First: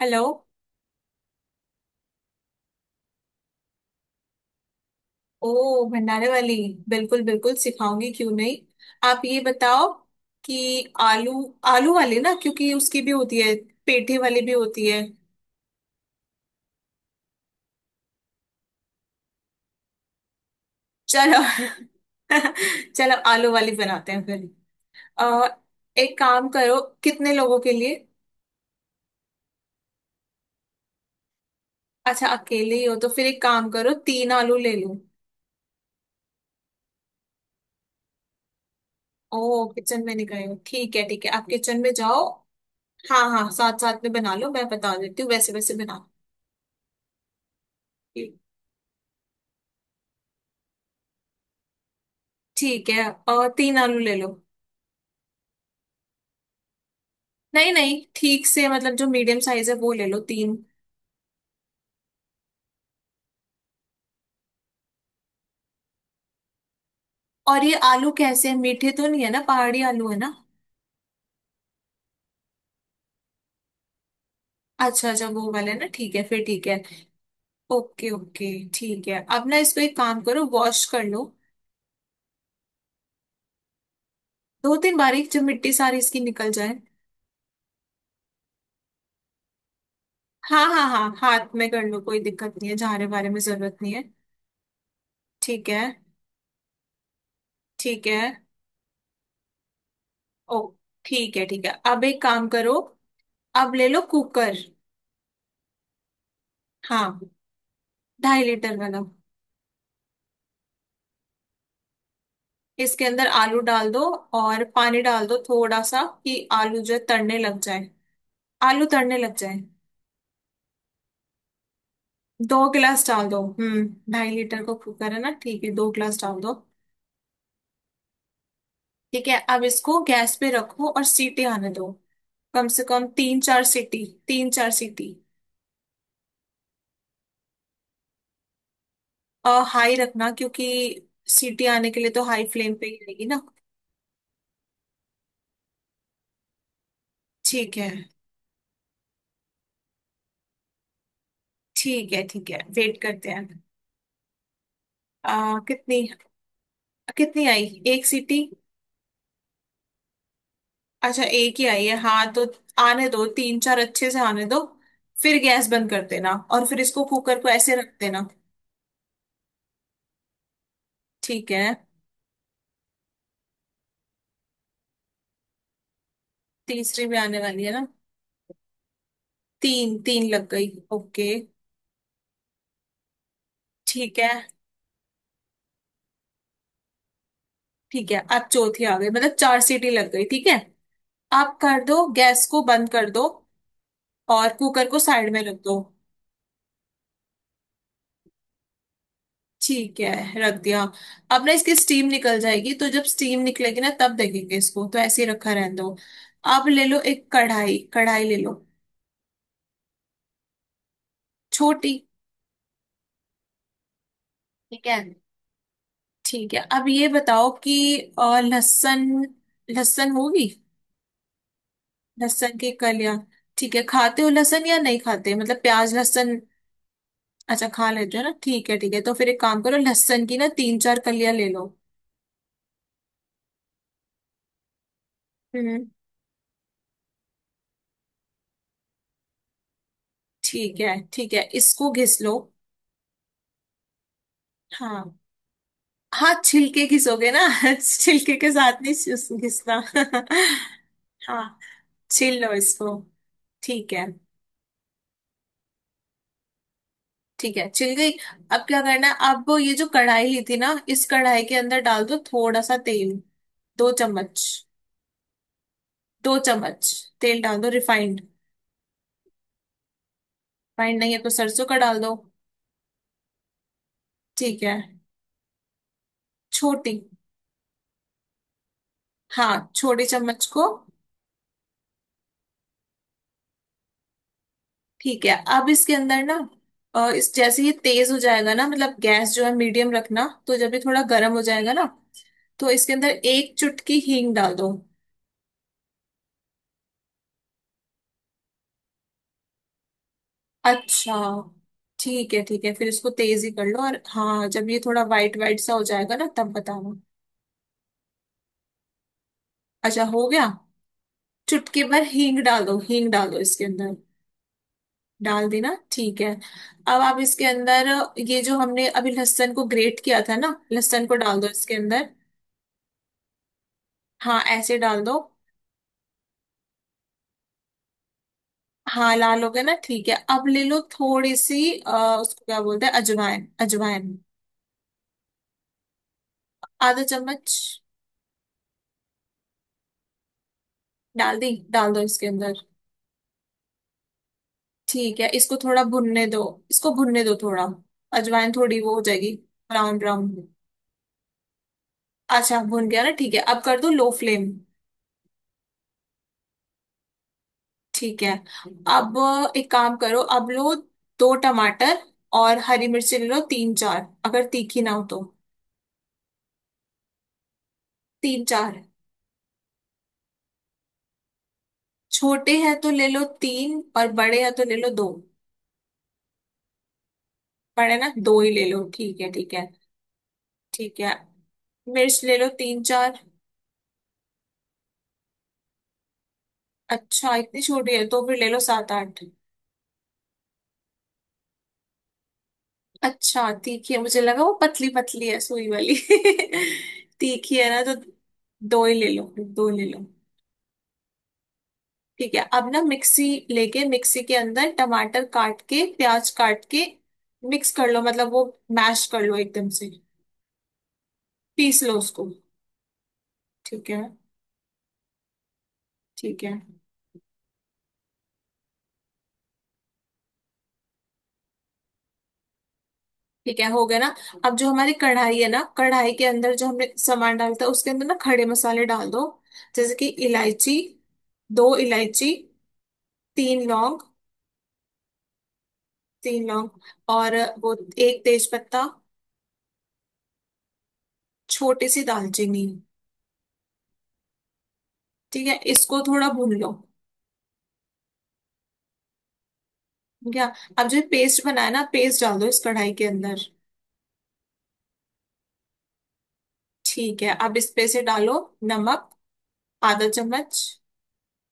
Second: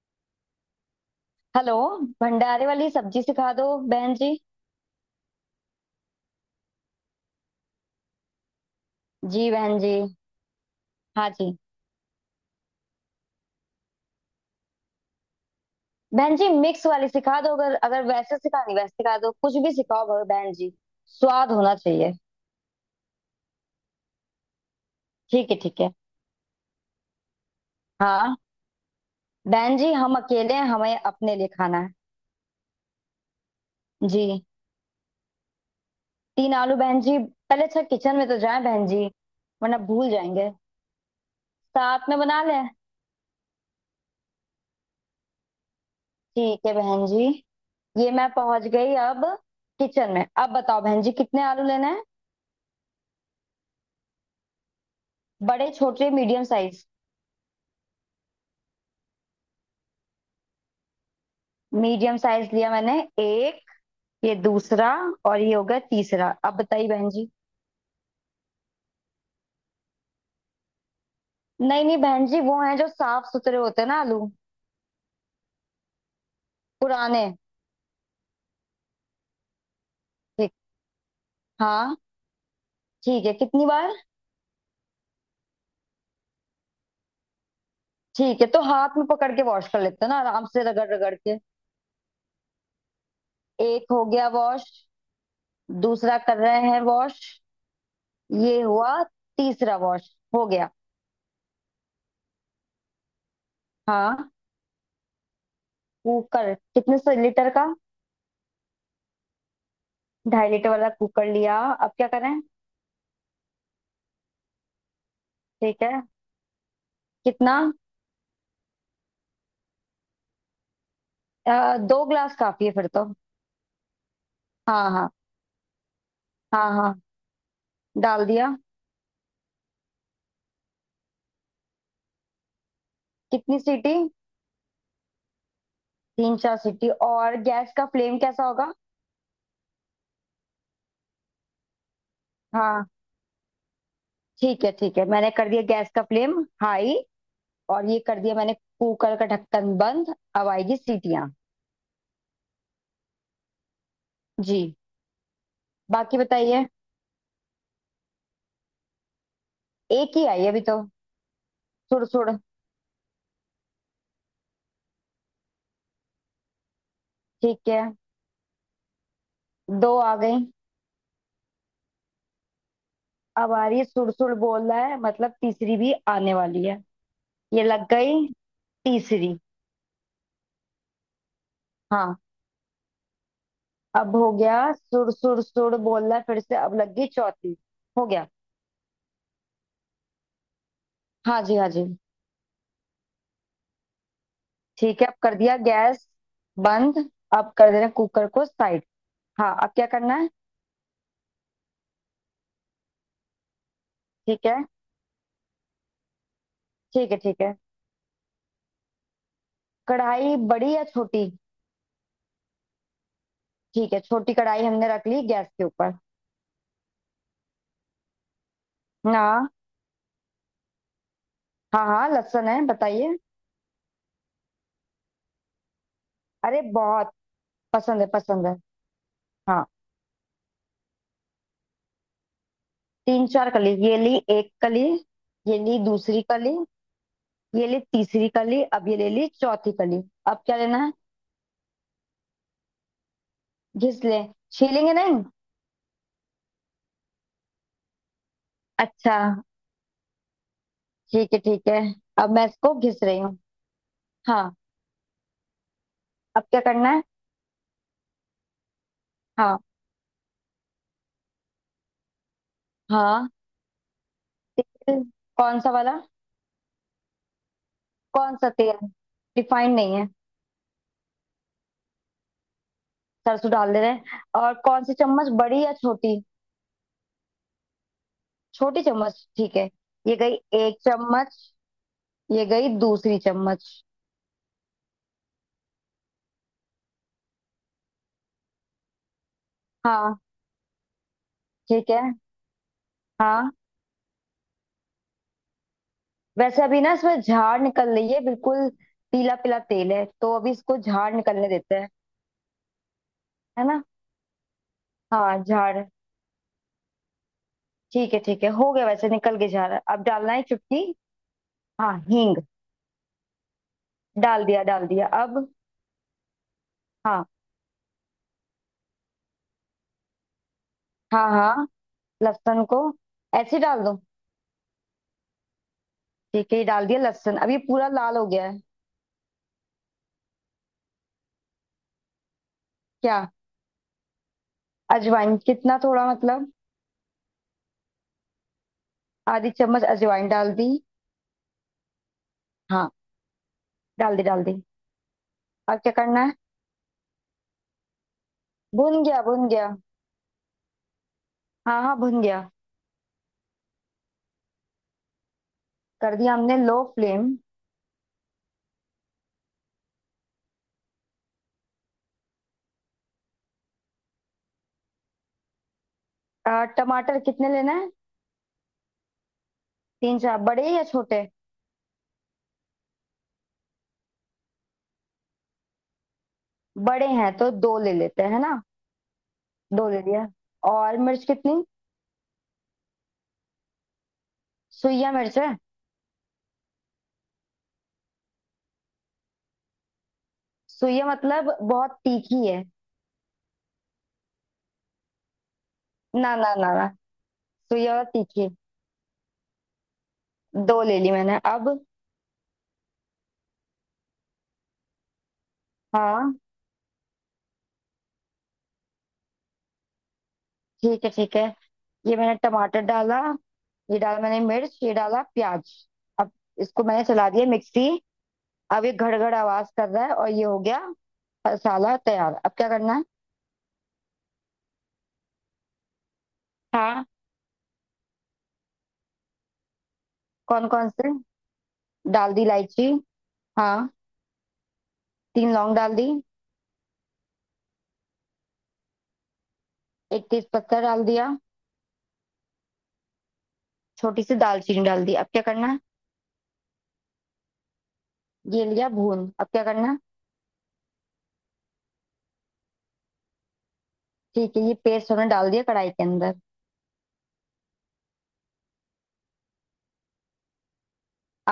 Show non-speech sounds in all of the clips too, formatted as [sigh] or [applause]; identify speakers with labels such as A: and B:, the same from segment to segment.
A: Hello.
B: Hello. भंडारे वाली सब्जी सिखा दो बहन जी।
A: ओ भंडारे वाली। बिल्कुल बिल्कुल सिखाऊंगी क्यों नहीं। आप ये
B: जी बहन
A: बताओ
B: जी।
A: कि
B: हाँ
A: आलू।
B: जी।
A: आलू वाली ना क्योंकि उसकी भी होती है। पेठे वाली भी होती है।
B: बहन जी मिक्स वाली सिखा दो अगर अगर वैसे सिखानी वैसे सिखा दो, कुछ भी सिखाओ बहन जी।
A: चलो।
B: स्वाद होना चाहिए।
A: [laughs] चलो आलू वाली बनाते हैं फिर। अ,
B: ठीक है ठीक है।
A: एक काम करो कितने लोगों के लिए।
B: हाँ बहन जी, हम अकेले हैं, हमें अपने लिए खाना है।
A: अच्छा अकेले ही हो तो फिर एक काम करो तीन
B: जी।
A: आलू ले लो।
B: तीन आलू बहन जी, पहले अच्छा किचन में तो जाए बहन जी।
A: ओ
B: वरना
A: किचन
B: भूल
A: में नहीं गए
B: जाएंगे,
A: हो। ठीक है आप किचन में
B: साथ में
A: जाओ।
B: बना लें।
A: हाँ हाँ साथ साथ में बना लो मैं बता देती हूँ वैसे वैसे बना।
B: ठीक है बहन जी। ये मैं
A: ठीक।
B: पहुंच गई अब किचन में। अब बताओ बहन जी कितने आलू लेना है।
A: ठीक है। और तीन आलू ले लो।
B: बड़े, छोटे, मीडियम साइज?
A: नहीं नहीं ठीक से मतलब जो मीडियम साइज है वो ले लो तीन।
B: मीडियम साइज लिया मैंने एक। ये दूसरा। और ये हो गया तीसरा। अब बताइए बहन जी।
A: और ये आलू कैसे हैं मीठे तो नहीं है ना पहाड़ी आलू है ना।
B: नहीं नहीं बहन जी, वो हैं जो साफ सुथरे होते हैं ना आलू।
A: अच्छा अच्छा वो वाले ना ठीक है फिर ठीक है।
B: पुराने।
A: Okay okay. ठीक है अब ना इसको एक काम करो
B: ठीक।
A: वॉश कर लो।
B: हाँ। ठीक है, कितनी बार?
A: दो तीन बार एक जब मिट्टी सारी इसकी निकल जाए।
B: ठीक है, तो हाथ में पकड़ के वॉश कर लेते हैं ना, आराम से
A: हाँ हाँ
B: रगड़
A: हाँ
B: रगड़ के।
A: हाथ में कर लो कोई दिक्कत नहीं है झाड़े वारे में जरूरत
B: एक
A: नहीं है।
B: हो गया वॉश।
A: ठीक है
B: दूसरा कर रहे हैं वॉश।
A: ठीक है।
B: ये हुआ। तीसरा वॉश हो
A: ओ
B: गया।
A: ठीक है अब एक काम करो। अब ले लो
B: हाँ।
A: कुकर।
B: कुकर कितने सौ
A: हाँ
B: लीटर का?
A: 2.5 लीटर वाला।
B: 2.5 लीटर वाला कुकर लिया, अब क्या करें?
A: इसके अंदर आलू डाल दो और पानी डाल दो थोड़ा
B: ठीक
A: सा
B: है,
A: कि आलू जो है तड़ने
B: कितना?
A: लग जाए। आलू तड़ने लग जाए।
B: दो ग्लास
A: दो
B: काफी है फिर तो।
A: गिलास डाल दो। हम्म। 2.5 लीटर का
B: हाँ हाँ
A: कुकर है ना ठीक है दो गिलास डाल दो।
B: हाँ हाँ डाल दिया।
A: ठीक है अब इसको गैस पे रखो और सीटी आने दो। कम से कम तीन
B: कितनी
A: चार
B: सीटी,
A: सीटी तीन चार सीटी।
B: तीन चार सीटी? और गैस का फ्लेम कैसा होगा?
A: और हाई रखना क्योंकि सीटी आने के लिए तो हाई फ्लेम पे
B: हाँ
A: ही रहेगी ना।
B: ठीक है ठीक है, मैंने कर दिया गैस का फ्लेम हाई।
A: ठीक
B: और
A: है
B: ये कर दिया मैंने कुकर का ढक्कन बंद, अब आएगी सीटियाँ।
A: ठीक है। ठीक है वेट करते हैं।
B: जी।
A: कितनी।
B: बाकी बताइए।
A: कितनी आई। एक सीटी।
B: एक ही आई अभी तो।
A: अच्छा एक ही आई है
B: सुड़ सुड़।
A: हाँ तो। आने दो तीन चार अच्छे से आने दो। फिर गैस बंद कर देना और फिर इसको कुकर को
B: ठीक
A: ऐसे
B: है,
A: रख देना।
B: दो आ गई।
A: ठीक है।
B: अब आ रही है, सुड़ सुड़ बोल रहा है, मतलब तीसरी भी आने वाली है।
A: तीसरी भी आने
B: ये
A: वाली है ना।
B: लग गई तीसरी।
A: तीन तीन लग गई ओके।
B: हाँ। अब
A: ठीक है।
B: हो गया सुड़ सुड़ सुड़ बोल रहा है फिर से, अब लग गई चौथी। हो
A: ठीक है
B: गया।
A: अब चौथी आ गई मतलब चार सीटी लग गई ठीक है।
B: हाँ जी
A: आप
B: हाँ जी।
A: कर दो गैस को बंद कर दो और कुकर को
B: ठीक है, अब
A: साइड
B: कर
A: में
B: दिया
A: रख दो।
B: गैस बंद। अब कर देना कुकर को साइड। हाँ, अब क्या
A: ठीक
B: करना है?
A: है रख दिया। अब ना इसकी स्टीम निकल जाएगी तो जब स्टीम निकलेगी ना तब
B: ठीक
A: देखेंगे
B: है
A: इसको तो ऐसे ही रखा रहने दो। अब ले लो
B: ठीक है
A: एक
B: ठीक है।
A: कढ़ाई कढ़ाई ले लो।
B: कढ़ाई बड़ी या छोटी?
A: छोटी।
B: ठीक है, छोटी कढ़ाई
A: ठीक
B: हमने
A: है
B: रख ली गैस के ऊपर।
A: ठीक है अब ये बताओ कि लहसुन।
B: ना।
A: लहसुन होगी।
B: हाँ हाँ, लहसुन
A: लहसुन
B: है,
A: की कलियां।
B: बताइए।
A: ठीक है खाते हो लहसुन या नहीं खाते मतलब प्याज लहसुन।
B: अरे बहुत
A: अच्छा खा
B: पसंद है
A: लेते हो ना
B: पसंद है।
A: ठीक है तो फिर एक काम
B: हाँ।
A: करो लहसुन की ना तीन चार कलियां ले लो।
B: तीन चार कली, ये ली एक कली। ये ली
A: हम्म।
B: दूसरी कली। ये ली तीसरी कली। अब ये ले ली चौथी कली। अब क्या लेना है?
A: ठीक है इसको घिस लो।
B: घिस ले। छीलेंगे
A: हाँ
B: नहीं?
A: हाँ छिलके घिसोगे ना। [laughs] छिलके के साथ नहीं
B: अच्छा।
A: घिसना। [laughs]
B: ठीक है
A: हाँ
B: ठीक है। अब
A: छील
B: मैं
A: लो
B: इसको
A: इसको।
B: घिस रही हूँ।
A: ठीक है
B: हाँ, अब क्या करना है?
A: ठीक है छिल गई। अब क्या करना है। आप
B: हाँ
A: ये जो कढ़ाई ली थी ना इस कढ़ाई के अंदर डाल दो थोड़ा सा तेल।
B: हाँ।
A: दो चम्मच।
B: तेल कौन सा वाला?
A: दो चम्मच तेल डाल दो रिफाइंड।
B: कौन सा तेल? रिफाइंड नहीं है।
A: रिफाइंड नहीं है तो सरसों का डाल दो।
B: सरसों डाल दे रहे हैं। और
A: ठीक है
B: कौन सी चम्मच, बड़ी या छोटी?
A: छोटी।
B: छोटी चम्मच ठीक
A: हाँ
B: है।
A: छोटी
B: ये गई
A: चम्मच को।
B: एक चम्मच। ये गई दूसरी चम्मच।
A: ठीक है अब इसके अंदर ना इस जैसे ये तेज हो जाएगा ना मतलब गैस जो है मीडियम
B: हाँ।
A: रखना तो जब ये थोड़ा गर्म हो जाएगा ना
B: ठीक है।
A: तो इसके अंदर
B: हाँ,
A: एक चुटकी हींग डाल दो।
B: वैसे अभी ना इसमें झाड़ निकल रही है बिल्कुल। पीला पीला तेल है तो अभी इसको
A: अच्छा
B: झाड़ निकलने देते हैं।
A: ठीक है फिर इसको तेज ही कर
B: है
A: लो
B: ना?
A: और हाँ जब ये थोड़ा वाइट
B: हाँ
A: वाइट सा हो
B: झाड़।
A: जाएगा ना तब बताना।
B: ठीक है ठीक है, हो गया वैसे निकल के झाड़, अब
A: अच्छा हो
B: डालना है
A: गया
B: चुटकी।
A: चुटकी
B: हाँ
A: भर
B: हींग,
A: हींग डाल दो इसके अंदर।
B: डाल दिया अब।
A: डाल दी ना ठीक है। अब आप
B: हाँ
A: इसके अंदर ये जो हमने अभी लहसुन को ग्रेट किया था ना लहसुन को
B: हाँ
A: डाल दो
B: हाँ,
A: इसके अंदर।
B: लहसुन को ऐसे ही डाल दो।
A: हाँ ऐसे डाल दो।
B: ठीक है, ये डाल दिया लहसुन, अब ये पूरा लाल हो गया है।
A: हाँ लाल हो गया ना ठीक है अब ले लो थोड़ी सी उसको क्या बोलते हैं
B: क्या?
A: अजवाइन अजवाइन।
B: अजवाइन कितना, थोड़ा मतलब?
A: आधा चम्मच।
B: आधी चम्मच अजवाइन डाल दी।
A: डाल दी डाल दो इसके अंदर।
B: हाँ डाल दी डाल दी।
A: ठीक है इसको
B: अब
A: थोड़ा
B: क्या करना
A: भुनने
B: है?
A: दो। इसको भुनने दो थोड़ा अजवाइन थोड़ी वो हो
B: भुन गया
A: जाएगी
B: भुन गया।
A: Brown brown.
B: हाँ हाँ भुन गया।
A: अच्छा भुन गया ना ठीक है अब कर दो लो फ्लेम।
B: कर दिया हमने लो फ्लेम।
A: ठीक है अब एक काम करो अब लो दो टमाटर और हरी मिर्ची ले लो तीन चार अगर तीखी ना हो तो
B: टमाटर कितने लेना है?
A: तीन चार।
B: तीन चार, बड़े या छोटे?
A: छोटे हैं तो ले लो तीन और बड़े हैं तो ले लो दो।
B: बड़े हैं तो दो ले
A: बड़े ना
B: लेते हैं,
A: दो
B: है
A: ही
B: ना?
A: ले लो ठीक है ठीक है।
B: दो ले लिया। और
A: ठीक है
B: मिर्च कितनी?
A: मिर्च ले लो तीन चार।
B: सुइया मिर्च है।
A: अच्छा इतनी छोटी है तो फिर ले लो सात आठ।
B: सुइया मतलब बहुत तीखी है।
A: अच्छा तीखी है मुझे लगा वो पतली पतली है सुई वाली।
B: ना ना ना ना।
A: [laughs] तीखी है ना
B: सुइया
A: तो
B: वाला तीखी।
A: दो ही ले लो दो ले लो।
B: दो ले ली मैंने अब।
A: ठीक है अब ना मिक्सी लेके मिक्सी के अंदर टमाटर काट के प्याज
B: हाँ
A: काट के मिक्स कर लो मतलब वो मैश कर लो एकदम से
B: ठीक है ठीक है।
A: पीस लो
B: ये
A: उसको।
B: मैंने टमाटर डाला।
A: ठीक
B: ये
A: है
B: डाला मैंने मिर्च, ये डाला प्याज। अब
A: ठीक है।
B: इसको मैंने चला दिया मिक्सी। अब ये घड़घड़ आवाज कर रहा है, और ये हो गया मसाला तैयार। अब क्या करना है?
A: ठीक है हो गया ना अब जो हमारी कढ़ाई है ना कढ़ाई के अंदर जो हमने
B: हाँ।
A: सामान डालता है उसके अंदर ना खड़े मसाले डाल दो जैसे कि
B: कौन
A: इलायची।
B: कौन से?
A: दो इलायची।
B: डाल दी इलायची।
A: तीन
B: हाँ
A: लौंग।
B: तीन लौंग डाल दी।
A: तीन लौंग और वो एक तेज पत्ता।
B: एक तेज पत्ता डाल दिया।
A: छोटी सी दालचीनी।
B: छोटी सी दालचीनी डाल दी, अब क्या
A: ठीक है
B: करना है?
A: इसको थोड़ा भून लो।
B: ये लिया भून, अब क्या करना है?
A: ठीक है अब जो पेस्ट बनाया ना पेस्ट डाल दो इस कढ़ाई के अंदर।
B: ठीक है, ये पेस्ट हमने डाल दिया कढ़ाई के अंदर।
A: ठीक है अब इस पे से डालो नमक आधा चम्मच।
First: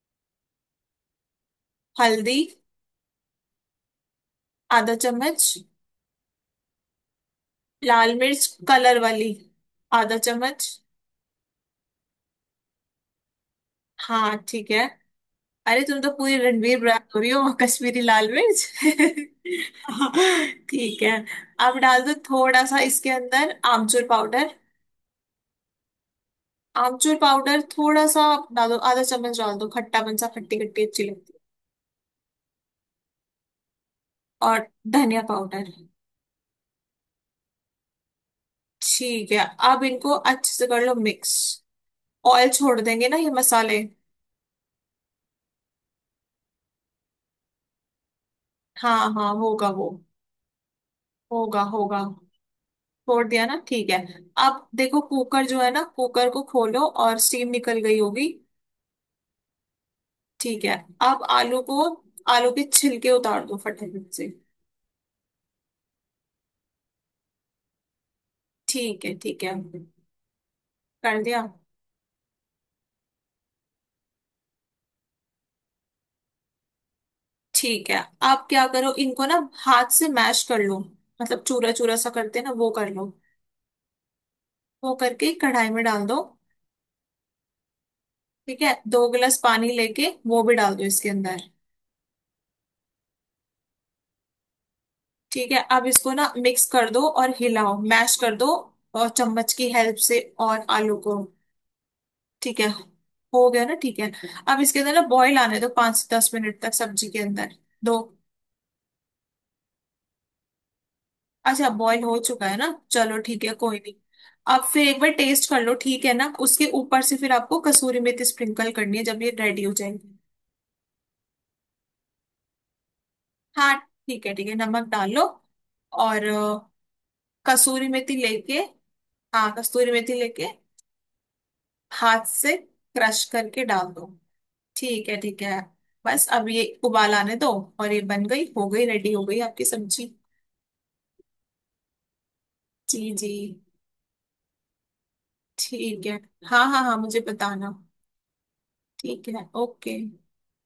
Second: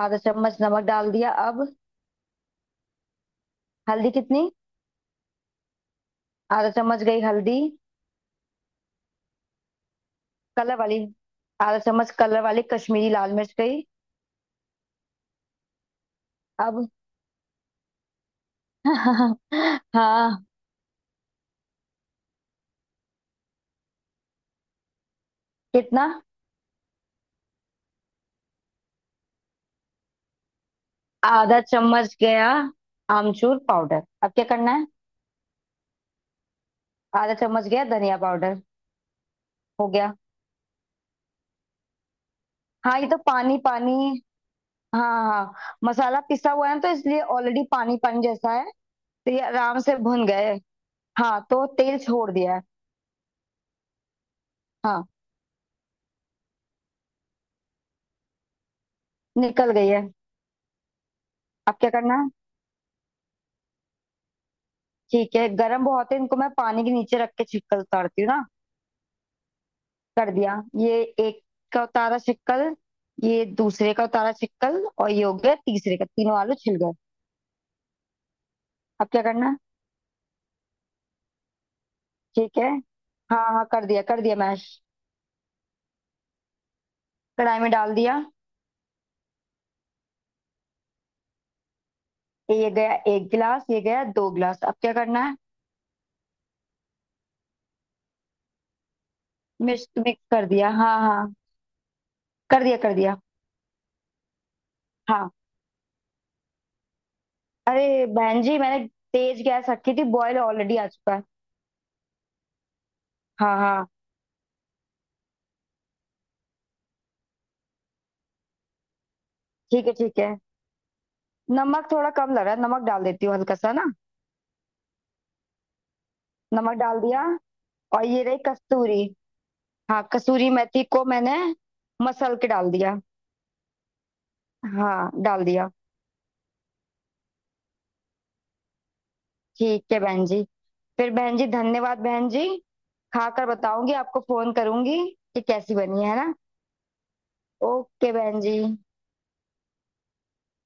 B: आधा चम्मच नमक डाल दिया। अब
A: हल्दी
B: हल्दी कितनी?
A: आधा चम्मच।
B: आधा चम्मच गई हल्दी।
A: लाल मिर्च कलर वाली आधा चम्मच।
B: कलर वाली? आधा चम्मच कलर वाली कश्मीरी लाल मिर्च गई।
A: हाँ ठीक है अरे तुम तो पूरी रणवीर
B: अब
A: ब्रांड हो रही हो कश्मीरी लाल मिर्च
B: [laughs] हाँ।
A: [laughs] ठीक है। अब डाल दो थोड़ा सा इसके अंदर आमचूर पाउडर।
B: कितना?
A: आमचूर पाउडर थोड़ा सा आप डाल दो आधा चम्मच डाल दो खट्टापन सा खट्टी खट्टी अच्छी लगती
B: आधा चम्मच गया आमचूर पाउडर। अब क्या
A: है और
B: करना है?
A: धनिया पाउडर।
B: आधा चम्मच गया धनिया पाउडर।
A: ठीक है अब
B: हो गया।
A: इनको अच्छे से कर लो मिक्स। ऑयल छोड़
B: हाँ, ये
A: देंगे ना
B: तो
A: ये
B: पानी
A: मसाले।
B: पानी। हाँ हाँ। मसाला पिसा हुआ है ना, तो इसलिए ऑलरेडी पानी पानी जैसा है।
A: हाँ
B: तो
A: हाँ
B: ये
A: होगा
B: आराम
A: वो
B: से भुन गए। हाँ
A: होगा
B: तो तेल
A: होगा
B: छोड़ दिया है।
A: छोड़ दिया ना ठीक है। अब देखो
B: हाँ,
A: कुकर जो है ना कुकर को खोलो और स्टीम निकल गई होगी।
B: निकल गई है।
A: ठीक है अब आलू
B: अब
A: को
B: क्या करना है?
A: आलू के छिलके उतार दो फटाफट से।
B: ठीक है, गरम बहुत है, इनको मैं पानी के नीचे रख के छिलका उतारती हूँ ना।
A: ठीक है
B: कर दिया ये
A: कर
B: एक
A: दिया।
B: का उतारा शिक्कल। ये दूसरे का उतारा शिक्कल, और ये हो गया तीसरे का, तीनों आलू छिल गए।
A: ठीक है आप क्या करो
B: अब क्या
A: इनको ना
B: करना है?
A: हाथ से मैश कर लो मतलब चूरा चूरा सा करते हैं ना
B: ठीक है
A: वो कर लो।
B: हाँ हाँ, कर दिया मैश।
A: वो करके कढ़ाई में डाल दो।
B: कढ़ाई में डाल दिया।
A: ठीक है दो गिलास पानी लेके वो भी डाल दो इसके अंदर।
B: ये गया एक गिलास, ये गया दो गिलास। अब क्या करना है?
A: ठीक है अब इसको ना मिक्स कर दो और हिलाओ मैश कर दो और चम्मच की
B: मिक्स
A: हेल्प से
B: मिक्स कर
A: और
B: दिया।
A: आलू
B: हाँ
A: को।
B: हाँ,
A: ठीक
B: कर
A: है
B: दिया कर दिया।
A: हो गया ना ठीक है अब इसके अंदर ना
B: हाँ।
A: बॉईल आने दो 5 से 10 मिनट तक सब्जी के अंदर दो।
B: अरे बहन जी, मैंने तेज गैस रखी थी, बॉयल ऑलरेडी आ चुका है।
A: अच्छा बॉईल हो चुका है ना चलो ठीक है
B: हाँ
A: कोई
B: हाँ।
A: नहीं। आप फिर एक बार टेस्ट कर लो ठीक है ना उसके ऊपर से फिर आपको कसूरी मेथी स्प्रिंकल करनी है जब ये रेडी हो
B: ठीक है
A: जाएगी।
B: ठीक है, नमक थोड़ा कम लग रहा है, नमक डाल देती हूँ हल्का सा
A: हाँ
B: ना।
A: ठीक है नमक डाल लो और
B: नमक डाल दिया।
A: कसूरी
B: और
A: मेथी
B: ये रही
A: लेके।
B: कस्तूरी।
A: हाँ कसूरी
B: हाँ
A: मेथी लेके
B: कसूरी मेथी को मैंने
A: हाथ
B: मसल के
A: से
B: डाल दिया।
A: क्रश करके डाल दो।
B: हाँ
A: ठीक
B: डाल
A: है
B: दिया।
A: बस अब ये उबाल आने दो और ये बन गई हो गई रेडी हो गई आपकी
B: ठीक है
A: सब्जी।
B: बहन जी। फिर बहन जी धन्यवाद बहन जी।
A: जी जी
B: खाकर बताऊंगी, आपको फोन करूंगी कि कैसी बनी
A: ठीक है
B: है ना।
A: हाँ हाँ हाँ मुझे बताना
B: ओके बहन जी।
A: ठीक है ओके।